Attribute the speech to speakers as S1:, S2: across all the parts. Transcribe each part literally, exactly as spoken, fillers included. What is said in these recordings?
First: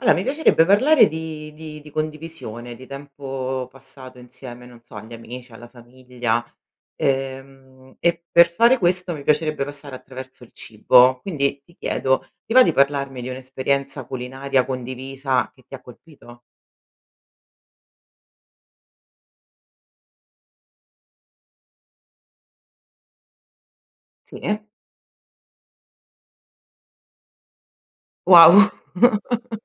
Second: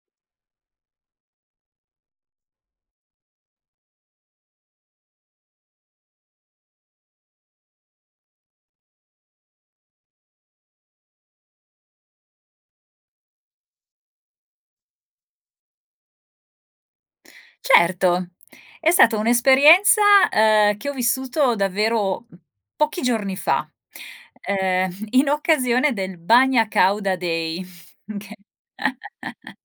S1: aloa mi piacerebbe parlare di di di condivisione, di tempo passato insieme, non so, agli amici, alla famiglia, ehm, e per fare questo mi piacerebbe passare attraverso il cibo. Quindi ti chiedo, ti va di parlarmi di un'esperienza culinaria condivisa che ti ha colpito?
S2: Certo, è sato un'esperienza, ehm, che ho vissuto davvero, mhmm, pochi giorni fa,
S1: Sì.
S2: ehm, in occasione del Bagna Càuda Day, che
S1: Wow.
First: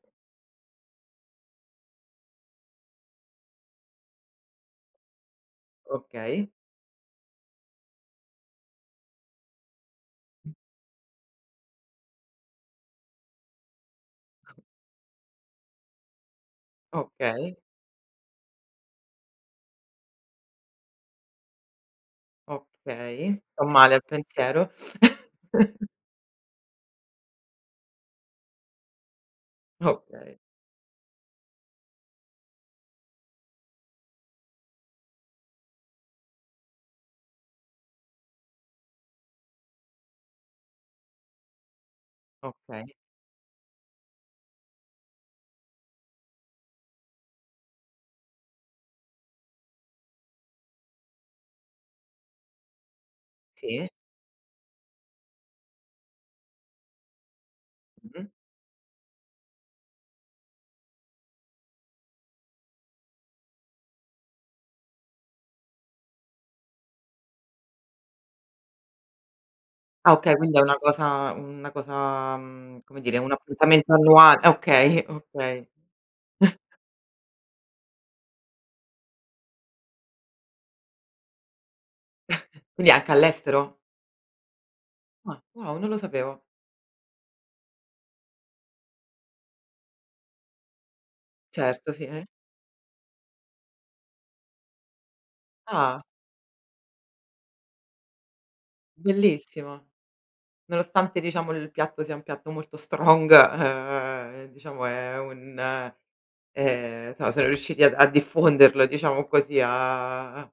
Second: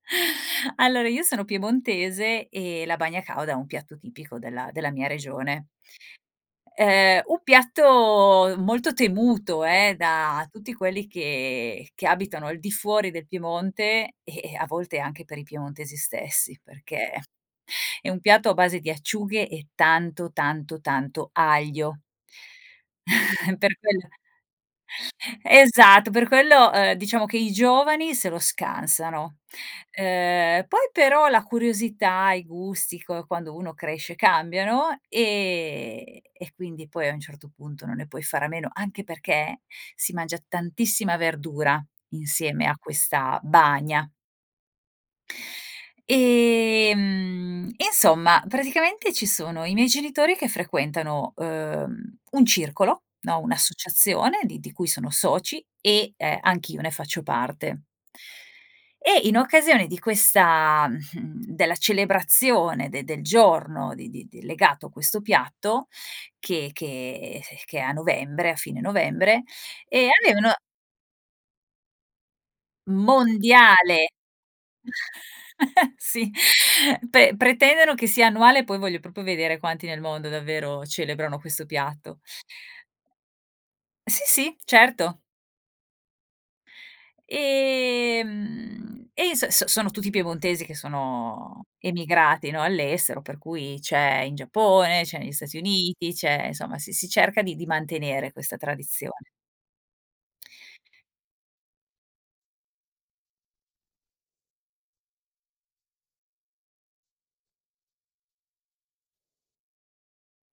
S2: allora io sono piemontese e la bagna càuda è un piatto tipico della della mia regione,
S1: Okay.
S2: ehm, un piatto molto temuto eh, da tutti quelli che che abitano al di fuori del Piemonte e e a volte anche per i piemontesi stessi perché
S1: Okay.
S2: è un piatto a base di acciughe e tanto, tanto, tanto aglio.
S1: Okay. Ho
S2: Per
S1: male al
S2: quella
S1: pensiero.
S2: esatto, per quello, ehm, diciamo che i giovani se lo scansano,
S1: Okay.
S2: ehm, poi però la curiosità, i gusti q quando uno cresce cambiano, ehm, e quindi poi a un certo punto non ne puoi fare a meno, anche perché si mangia tantissima verdura insieme a
S1: Okay.
S2: questa bagna. E, mhmm, insomma praticamente ci sono i miei genitori che frequentano, uhm, un circolo, no,
S1: Sì.
S2: un'associazione di di cui sono soci e, ehm, anch'io ne faccio parte.
S1: Mh.
S2: E in occasione di questa, mhmm, della celebrazione de del giorno di di di legato a questo piatto che che s che è a novembre a fine novembre e
S1: Ah okay
S2: avevno.
S1: quindi è una cosa una cosa, mhmm, come dire un appuntamento
S2: Mondiale.
S1: annual ah okay, okay.
S2: sì, pe pretendono che sia annuale poi voglio propo vedere quanti nel mondo davvero celebrano questo piatto.
S1: Quindi anche all'estero?
S2: Sì, sì, certo.
S1: Ah wow! Non lo sapevo.
S2: E mhmm, e s s sono tutti piemontesi che sono
S1: Certo sì, eh.
S2: emigrati, no, all'estero per cui c'è in Giappone, c'è nei Stati
S1: Ah!
S2: Uniti, c'è insomma, si si cerca di di mantenere questa tradizione.
S1: Bellissimo. Nonostante diciamo il piatto sia un piatto molto strong, ehm, diciamo è un ehm, so so riusciti ad a diffonderlo, diciamo così, a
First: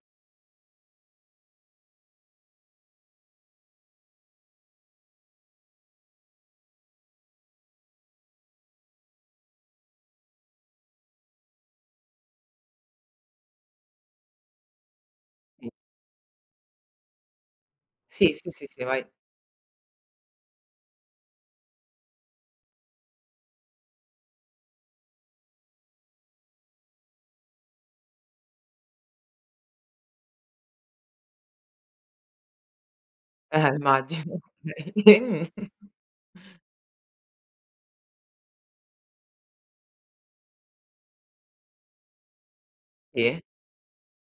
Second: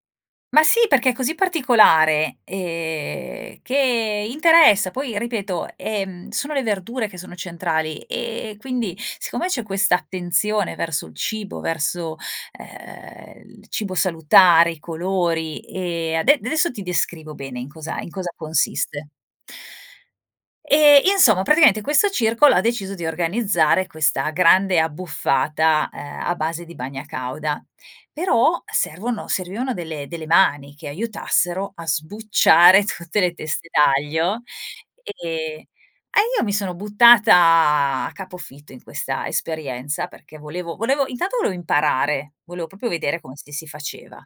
S2: Ma sì perché è così particolare, ehm, che interessa poi ripeto, ehm, sono le verdure che sono centrali e quindi siccome c'è questa attenzione verso il cibo, verso, ehm, il cibo salutare, i colori
S1: tì.
S2: e ade desso ti descrivo bene in cosa in cosa
S1: Sì, sì, sì, sì,
S2: consiste.
S1: vai.
S2: Ehm, insomma, praticaente questo circolo ha deciso di organizzare questa grande abbuffata, ehm, a base di bagna càuda, però servono servivano delle delle mani che aiutassero a sbucciare tutte le teste
S1: Eh magino
S2: d'aglio
S1: okay.
S2: e eh io mi sono buttata a capofitto in questa esperienza perché volevo volevo intanto voleo imparare, voleo propio vedere come
S1: tì.
S2: si si faceva.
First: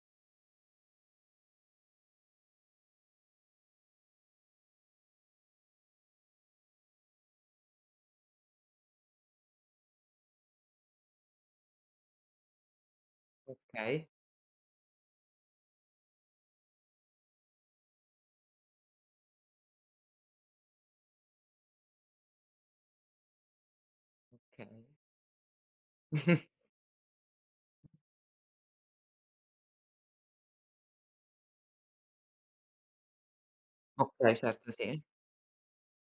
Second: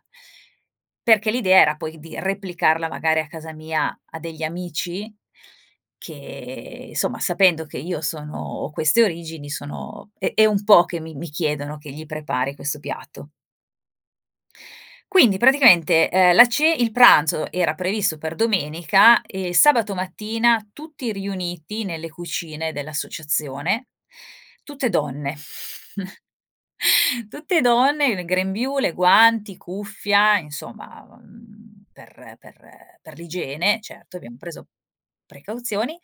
S2: Perché l'idea era poi di replicarla magari a casa mia a degli amici che isomma sapendo che io sono ho queste origini, sono è è un po' che mi mi chiedono che gli prepari questo piatto.
S1: Okay.
S2: Quindi praticamente, ehm, la ce il pranzo era previsto per domenica e il sabato mattina tutti riuniti nelle cucine dell'associazione.
S1: Okay.
S2: Tutte donne, tutte donne, il grembiule, guanti, cuffia, insomma, mhmm, per per per l'igiene, certo,
S1: Okay,
S2: abbiam preso
S1: certo, sì.
S2: precauzioni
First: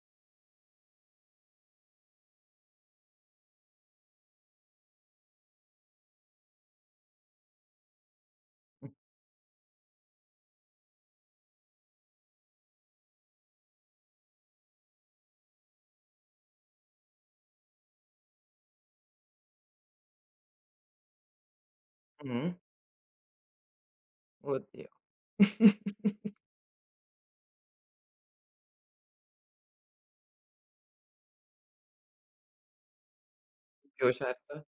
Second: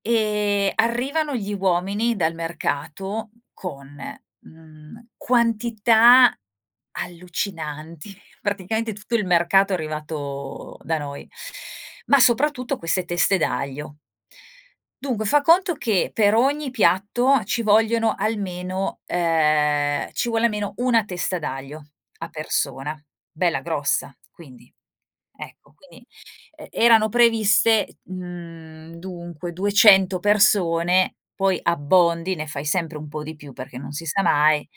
S2: e arrivano gli uomini dal mercato con, mhmm, quantità allucinanti, praticaente
S1: Mh.
S2: tutto il mercato è arrivato da noi. Ma soprattutto queste teste d'aglio. Dunque fa conto che per ogni piatto ci vogliono almeno ehm, ci vuole a meno una testa d'aglio a
S1: Mh.
S2: persona, bella grossa, quindi
S1: Oddio.
S2: ecco, quindi e erano previste mhmm, dunque duecento persone, poi abbondi, ne fai sempre un po' di più, perché non si sa
S1: [unintelligible]
S2: mai.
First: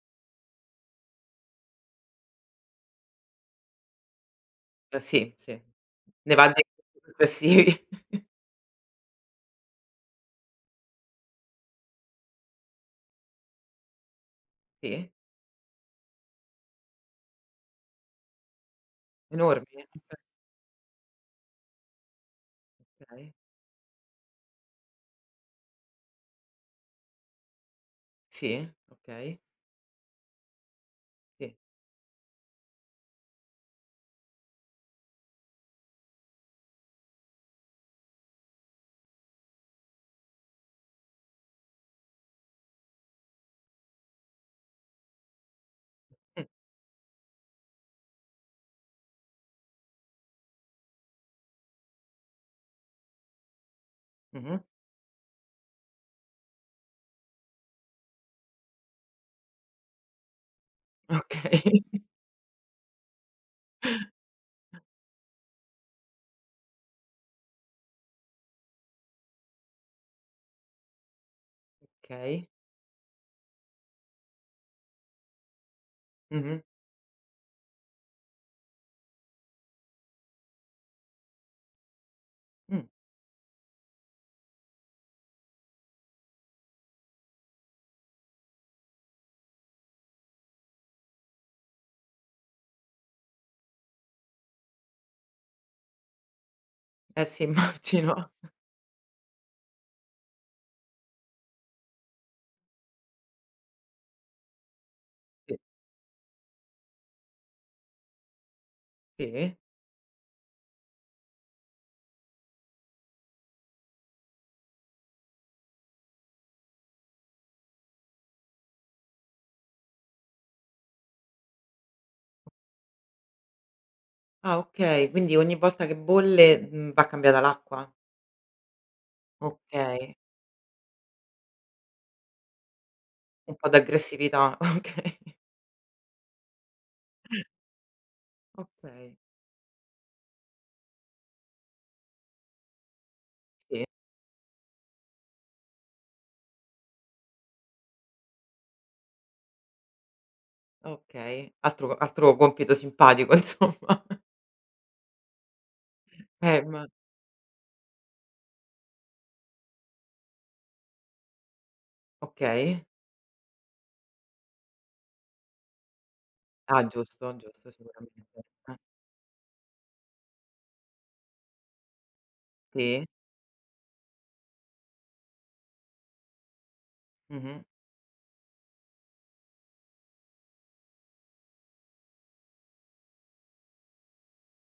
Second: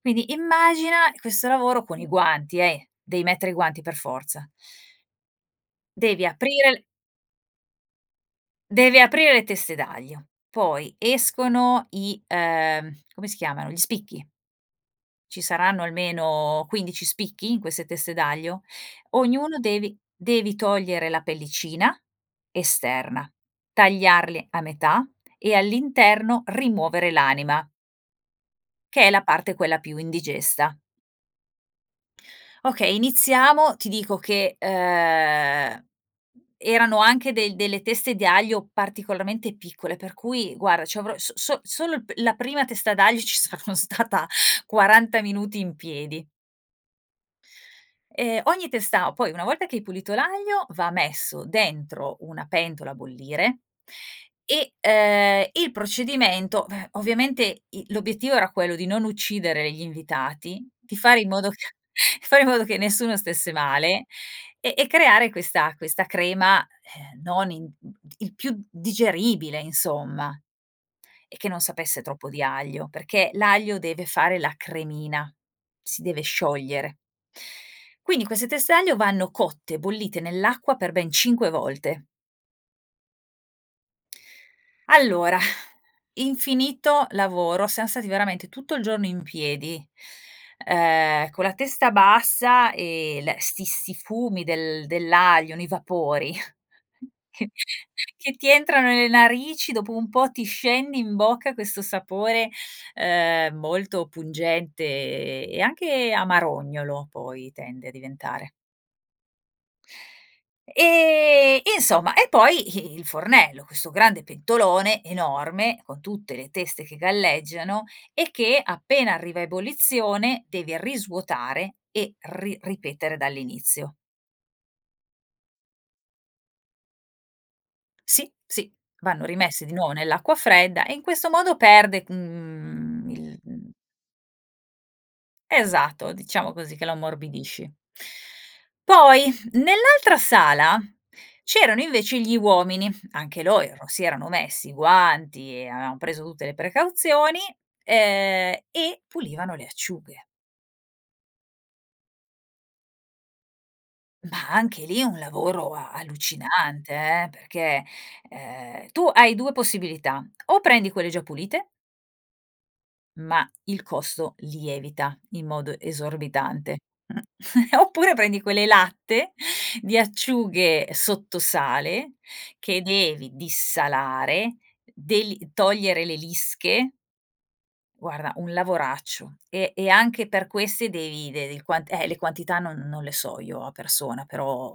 S2: Quindi immagina questo lavoro, con i guanti eh, dei mettere guanti per forza.
S1: Eh sì, sì,
S2: Devi
S1: ne va de
S2: aprire l
S1: pe sì.
S2: devi aprire le teste d'aglio. Poi escono i ehm, come si chiamano, gli spicchi.
S1: tì.
S2: Ci saranno almeno quindici spicchi in queste teste d'aglio. Ognuno
S1: Enormi?
S2: devi devi togliere la pellicina esterna,
S1: kay.
S2: tagliarli a metà e all'interno rimuovere l'anima.
S1: Sì.
S2: Che è la
S1: Okay.
S2: parte quella più indigesta.
S1: tì.
S2: Okay, iniziamo, ti dico che, ehm, erano anche del delle teste di aglio particolarmente piccole per cui guara c'avrò so so solo il p la prima testa d'aglio ci saranno stata quaranta minuti in piedi.
S1: Mh.
S2: E ogni testa poi una volta che hai pulito l'aglio va messo dentro una pentola a bollire
S1: Mh-mh.
S2: e, ehm, il procedimento v ovviamente i l'obiettivo era quello di non uccidere gli invitati, di fare in modo
S1: Okay.
S2: fare in modo che nessuno stesse male e e creare questa questa crema, ehm, non in mhmm, t il più digeribile insomma e che non sapesse troppo di
S1: kay.
S2: aglio, perché l'aglio deve fare la cremina, si deve
S1: Mh-mh.
S2: sciogliere. Quindi queste teste aglio vanno cotte, bollite nell'acqua, per ben cinque volte.
S1: Mh.
S2: Allora, infinito lavoro, siam stati veramente tutto il giorno in piedi, ehm, con la testa bassa e l sti sti fumi del dell'aglio, nei vapori
S1: Eh sì
S2: che
S1: immagino.
S2: che ti entrano nelle narici dopo un po' ti scende in bocca questo sapore, ehm, molto pungente e
S1: Sì.
S2: e anche amarognolo poi tende a diventare.
S1: E
S2: E e insomma e poi i il fornello, questo grande pentolone enorme con tutte le teste che galleggiano e che appena arriva a ebollizione devi risvuotare e ri ripetere dall'inizio.
S1: Ah, okay, quindi ogni volta che bolle, mhmm, va cambiata l'acqua?
S2: Sì, sì vanno rimessi di nuovo
S1: Okay.
S2: nell'acqua fredda e in questo modo perde, mhmm, il
S1: Un po' d'aggressività, okay.
S2: Esatto diciamo così che lo ammorbidisci.
S1: Okay.
S2: Poi nell'altra sala c'erano invece gli uomini. Anche loro
S1: Sì.
S2: si erano messi i guanti e avevan preso tutte le precauzioni, ehm, e pulivano le acciughe.
S1: Okay. Altro altro compito simpatico insomma.
S2: Ma anche lì un lavoro a
S1: Eh imma
S2: allucinante eh, perché, ehm, tu hai due possibilità o prendi quelle già pulite
S1: Okay.
S2: ma il costo lievita in modo esorbitante
S1: Ah, giusto, giusto
S2: oppure
S1: sicuramente,
S2: prendi quelle
S1: eh.
S2: latte, di acciughe sotto sale che
S1: Sì.
S2: devi dissalare deli togliere le lische
S1: Mh-mh.
S2: guarda un lavoraccio e e anche per queste devi dev le qua eh, le quantità non non le so io a persona però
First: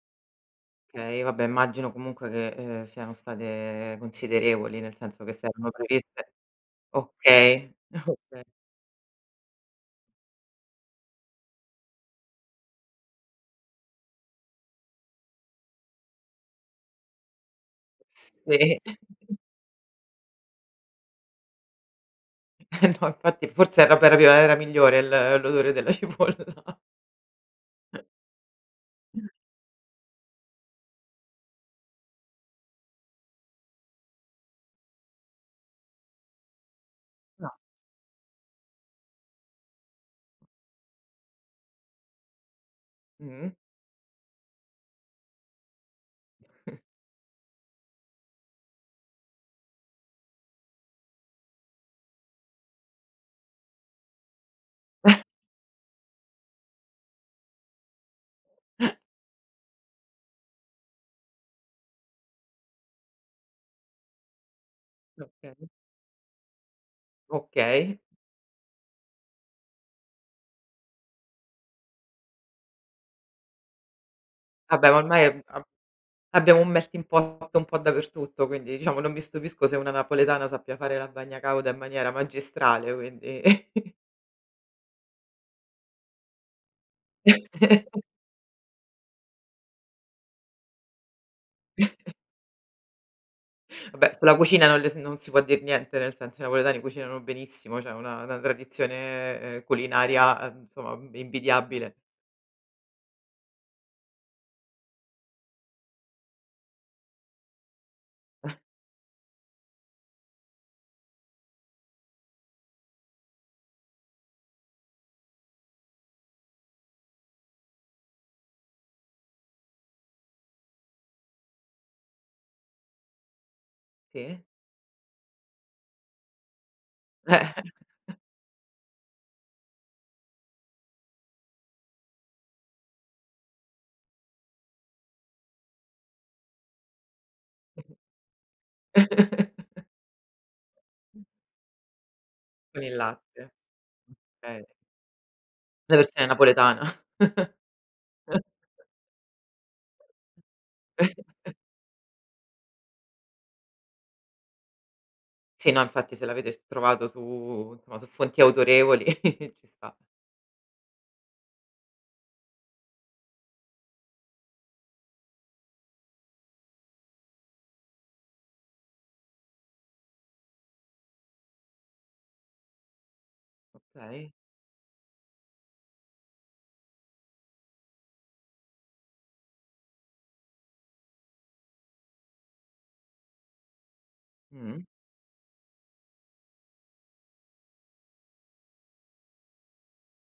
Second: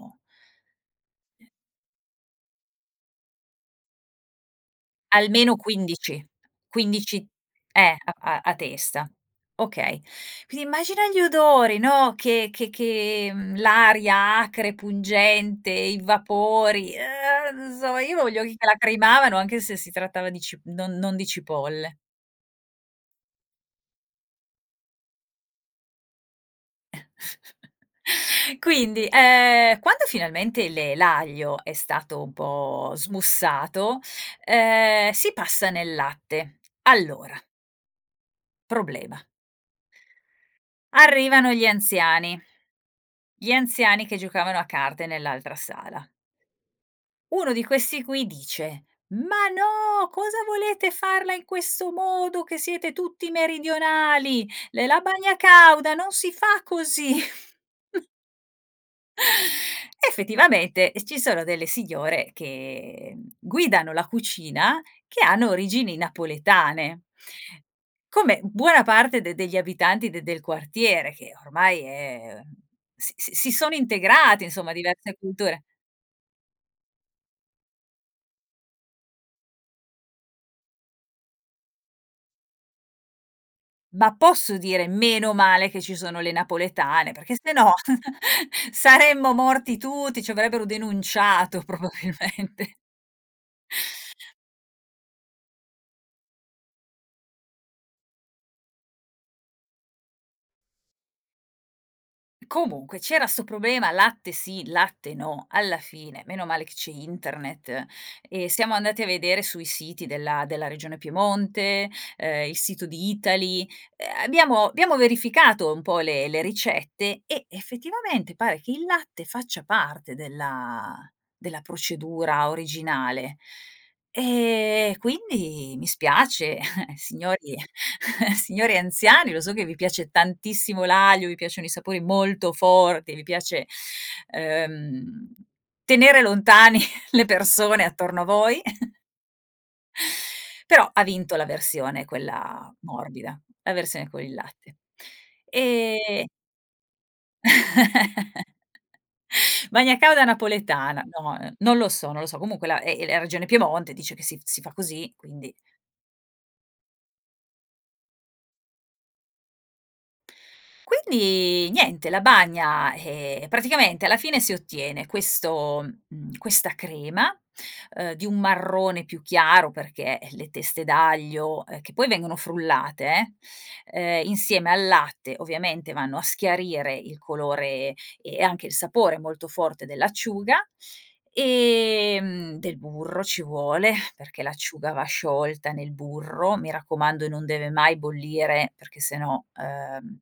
S1: Okay, vabbè immagino comunque che, ehm, siano state considerevoli, nel senso che se
S2: Almeno
S1: erano
S2: quindici
S1: previste
S2: quindici
S1: okay
S2: eh a
S1: okay.
S2: a testa okay quindi immagina gli odori, no, che che che, mhmm, l'aria acre pungente, i vapori eh insomma io voglio
S1: Se.
S2: lacrimavano anche se si trattava di cip non non di cipolle.
S1: Eh no infatti forse era prop era migliore il l'odore della cipolla.
S2: Quindi, ehm, quando finalmente le l'aglio è stato un po' smussato, ehm, si passa nel latte, allora
S1: Na.
S2: problema. Arrivano gli anziani,
S1: Mh.
S2: gli anziani che giocavano a carte nell'altra sala. Uno di questi qui dice: "Ma no, cosa volete farla in questo modo che siete tutti meridionali ne la bagna cauda non si fa così". Effettivamente ci sono delle signore che guidano la cucina che hanno
S1: Okay.
S2: origini napoletane.
S1: Okay.
S2: Come buona parte d degli abitanti d del quartiere che ormai eh, s s si sono integrati, insomma
S1: Vabbè ma
S2: diverse
S1: ormai
S2: culture.
S1: ab abbiamo [unintelligible] un po' dappertutto quindi, diciamo, non mi stupisco se una napoletana sappia fare la bagna cauda in maniera magistrale quindi.
S2: Ma posso dire meno male che ci sono le napoletane perché sennò saremmo morti tutti, ci avrebbero denunciato probabilmente.
S1: Vabbè sulla cucina non le s non si può dir niente, nel senso, i napoletani cucinano benissimo ceh, una una tradizione culinaria, uhm, nsomma invidiabile.
S2: Comunque c'era sto problema: latte sì, latte no. Alla fine meno male che c'è internet e siamo andati a vedere sui siti della della regione Piemonte, ehm il sito di Eataly, eh, abbiamo abbiamo verificato un po' le le ricette e effettivamente pare che il latte faccia parte della della procedura originale
S1: Sì.
S2: e quindi mi spiace eh,
S1: Eh
S2: signori. Signori anziani lo so che vi piace tantissimo l'aglio, vi piacciono i sapori molto forti, vi piace, ehm, tenere lontani le persone attorno a voi, però ha vinto la versione quella
S1: E il
S2: morbida,
S1: latte,
S2: la versione con il
S1: bene.
S2: latte,
S1: La
S2: ehm
S1: versione napoletana.
S2: Bagna cauda napoletana, no, non lo so, non lo so comunque è la è la regione Piemonte dice che s si fa così quindi.
S1: Sì, no infatti se l'avete s trovato su insomma, su fonti autorevoli ci sta.
S2: Quindi niente la bagna, eh, praticamente alla fine si ottiene questo, mhmm, questa crema, ehm, di un marrone più chiaro perché le teste d'aglio, eh che poi vengono frullate eh, ehm,
S1: Okay.
S2: insieme al latte ovviamente vanno a schiarire il colore e anche il sapore molto forte dell'acciuga, ehm, del burro ci vuole, perché
S1: Mh.
S2: l'acciuga va sciolta nel burro, mi raccomando non deve mai bollire perché se no, ehm,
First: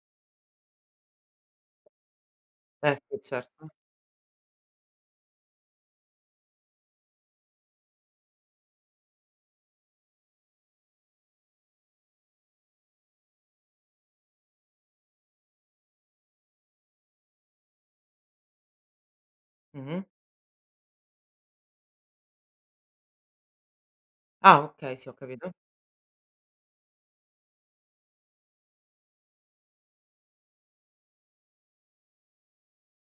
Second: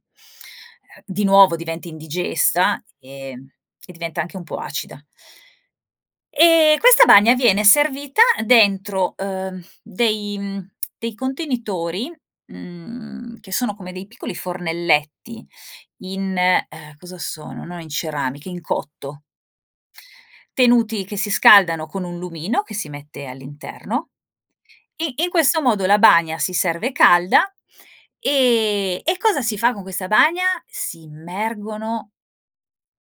S2: di nuovo diventi indigesta
S1: Eh si,
S2: e
S1: certo.
S2: e diventa anche un po' acida. E questa bagna viene servita dentro, ehm, dei dei contenitori, mhmm, che sono come dei piccoli fornelletti in ehm, cosa sono, no in ceramica, in cotto
S1: Mh-mh.
S2: tenuti che si scaldano con un lumino che si mette all'interno
S1: Ah okay, si ho
S2: e in
S1: capito.
S2: questo modo la bagna si serve calda e e cosa si fa con questa bagna? Si immergono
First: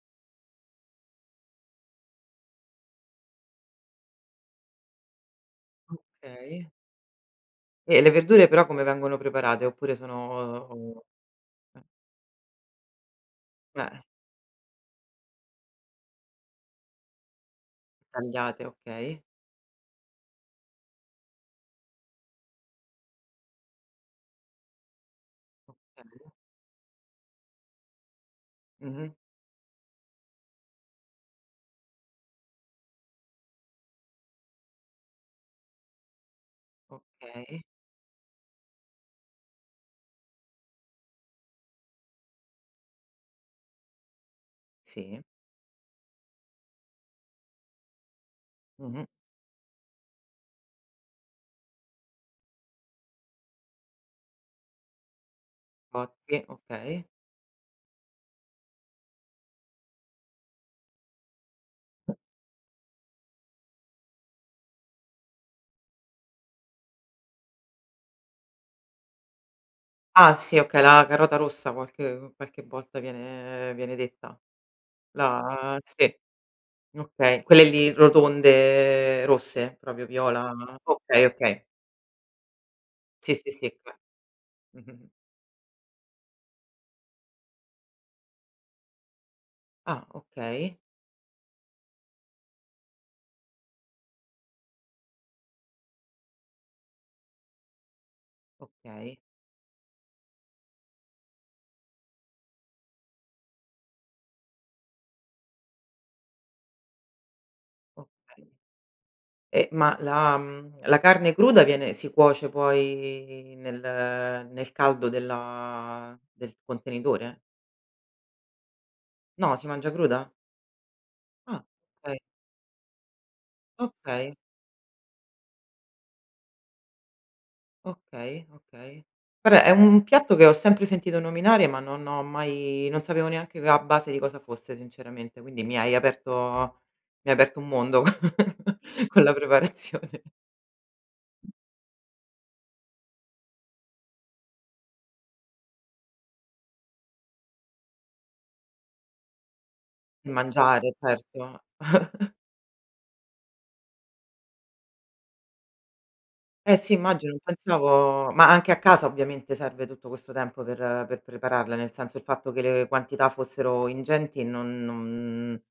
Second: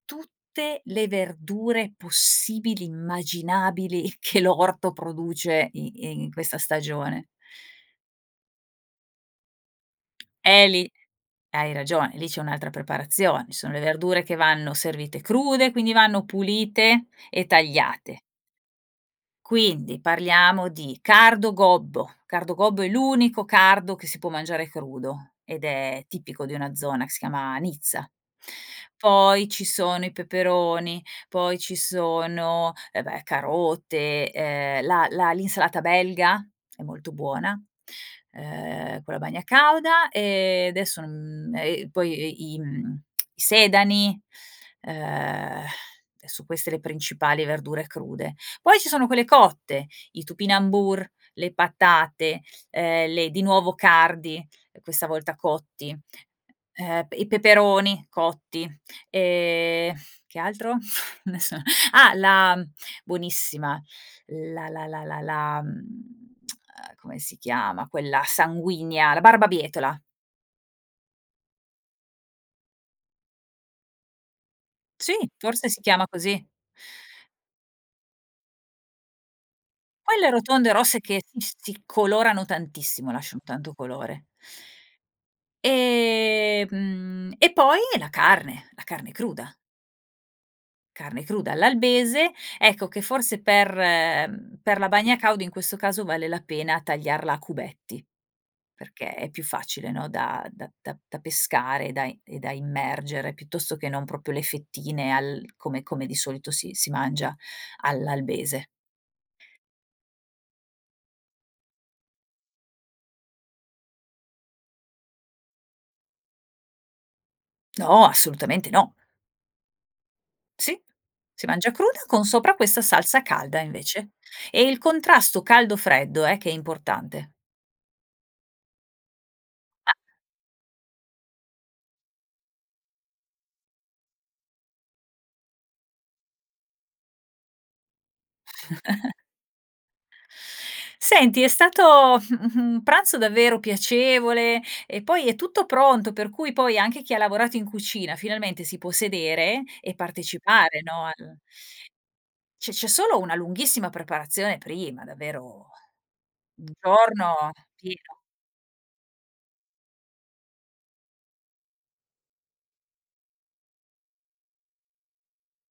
S2: tutte le verdure possibili immaginabili che l'orto produce i in questa
S1: Okay.
S2: stagione.
S1: E le verdure però come vengono preparate oppure
S2: Eh lì
S1: sono
S2: hai
S1: eh.
S2: ragione, lì c'è un'altra preparazione. Ci sono le
S1: Bene.
S2: verdure che vanno servite crude, quindi vanno pulite e tagliate.
S1: Tagliate, okay.
S2: Quindi parliamo di cardo gobbo, cardo gobbo è l'unico cardo che si può mangiare crudo ed è
S1: Okay.
S2: tipico di una zona che si chiama Nizza,
S1: Mh mh.
S2: poi ci sono i peperoni poi ci sono, eh beh, carote ehm la la l'insalata belga è molto
S1: Okay.
S2: buona, ehm, con la bagna cauda e adesso non e poi i i sedani,
S1: Sì.
S2: ehm, e son queste le principali verdure crude. Poi
S1: Mh
S2: ci
S1: mh.
S2: sono quelle cotte, i topinambur, le patate, ehm le di nuovo cardi e questa volta cotti,
S1: Cotti, okay.
S2: ehm, i peperoni cotti e che altro adesso ah la buonissima. La la la la la mhmm, ehm, come si chiama quella sanguigna, la barbabietola.
S1: Ah sì, okay la carota rossa qualche qualche volta viene viene detta
S2: Sì, forse
S1: la
S2: si chiama
S1: sì,
S2: così.
S1: okay quelle lì rotonde rosse, proprio
S2: Quelle
S1: viola,
S2: rotonde rosse che
S1: okay,
S2: s
S1: okay.
S2: si colorano tantissimo
S1: Sì,
S2: lasciano
S1: sì,
S2: tanto
S1: sì.
S2: colore,
S1: [unintelligible]
S2: e, mhmm, e poi la carne la carne cruda.
S1: Ah okay.
S2: Carne cruda all'albese ecco che forse per per la bagna cauda in questo caso vale la pena tagliarla a cubetti perché
S1: Okay.
S2: è più facile no, da da da pescare, da i e da immergere piuttosto che non propio le fettine al come come di solito si si mangia
S1: Okay.
S2: all'albese.
S1: Eh ma la, mhmm, la carne cruda viene si cuoce poi nel nel caldo della del contenitore?
S2: No, assolutamente no.
S1: No, si mangia cruda?
S2: Sì. Si
S1: Ah,
S2: mangia cruda
S1: kay.
S2: con sopra questa salsa calda, invece,
S1: Okay.
S2: e il contrasto caldo-freddo, eh, che è importante.
S1: Okay, okay. Vabbè, è
S2: Ah.
S1: un piatto che ho sempre sentito nominare ma non ho mai non sapevo neanche c a base di cosa fosse sinceramente, quindi mi hai aperto mi hai aperto un mondo co con la preparazione.
S2: Senti è stato un pranzo davvero piacevole, e poi è tutto pronto per cui, poi, anche chi ha lavorato in cucina, finalmente, si può sedere e partecipare,
S1: Mangiare,
S2: no, al
S1: certo.
S2: C'è c'è solo una lunghissima preparazione prima, davvero, un
S1: Eh, sì, immagino non
S2: giorno pieno
S1: pensavo ma anche a casa, ovviamente, serve tutto questo tempo per per prepararla, nel senso, il fatto che le quantità fossero ingenti e non non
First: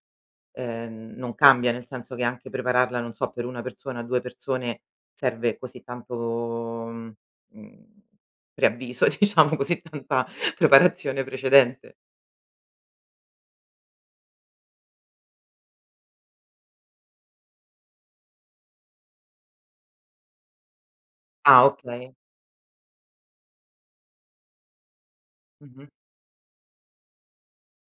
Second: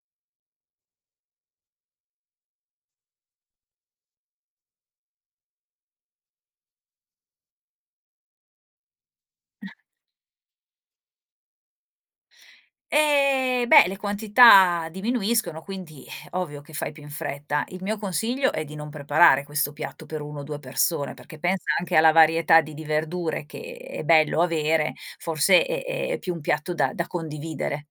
S1: ehm, non cambia, nel senso che anche prepararla, non so, per una persona, due persone, serve così tanto, mhmm, mhmm, preavviso, diciamo, così tanta preparazione precedente?
S2: Ehm, beh, le quantità diminuiscono, quindi, eh, ovvio che fai più in fretta. Il mio consiglio è di non preparare questo piatto per uno o due persone, perché pensa
S1: Ah,
S2: anche alla
S1: okay.
S2: varietà di di verdure che è bello avere, forse è
S1: Mh-mh.
S2: è è più un piatto da da condividere.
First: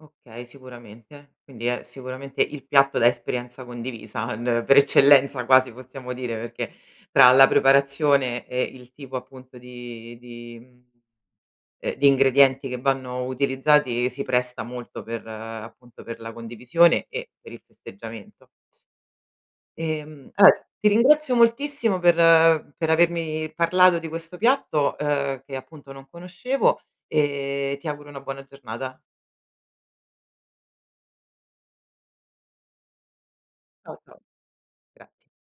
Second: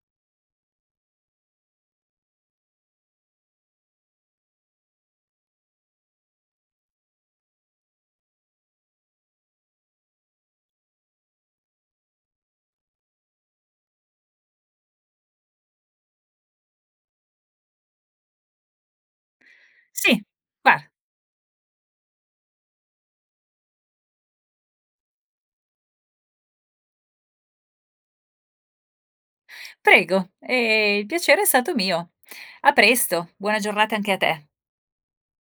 S1: Okay, sicuramente. Quindi è, sicuramente, il piatto da esperienza condivisa n per eccellenza, quasi, possiamo dire, perché tra la preparazione e il tipo, appunto, di di mhmm, ehm, di ingredienti che vanno utilizzati, si presta molto per appunto, per la condivisione e per il festeggiamento.
S2: Sì,
S1: Ehm, eh, ti
S2: guara
S1: ringrazio moltissimo per per avermi parlato di questo piatto, uhm, che, appunto, non conoscevo, e ti auguro una buona giornata.
S2: Prego, ehm, il piacere è stato mio. A presto. Buona giornata
S1: Ciao,
S2: anche a
S1: ciao.
S2: te.
S1: Graz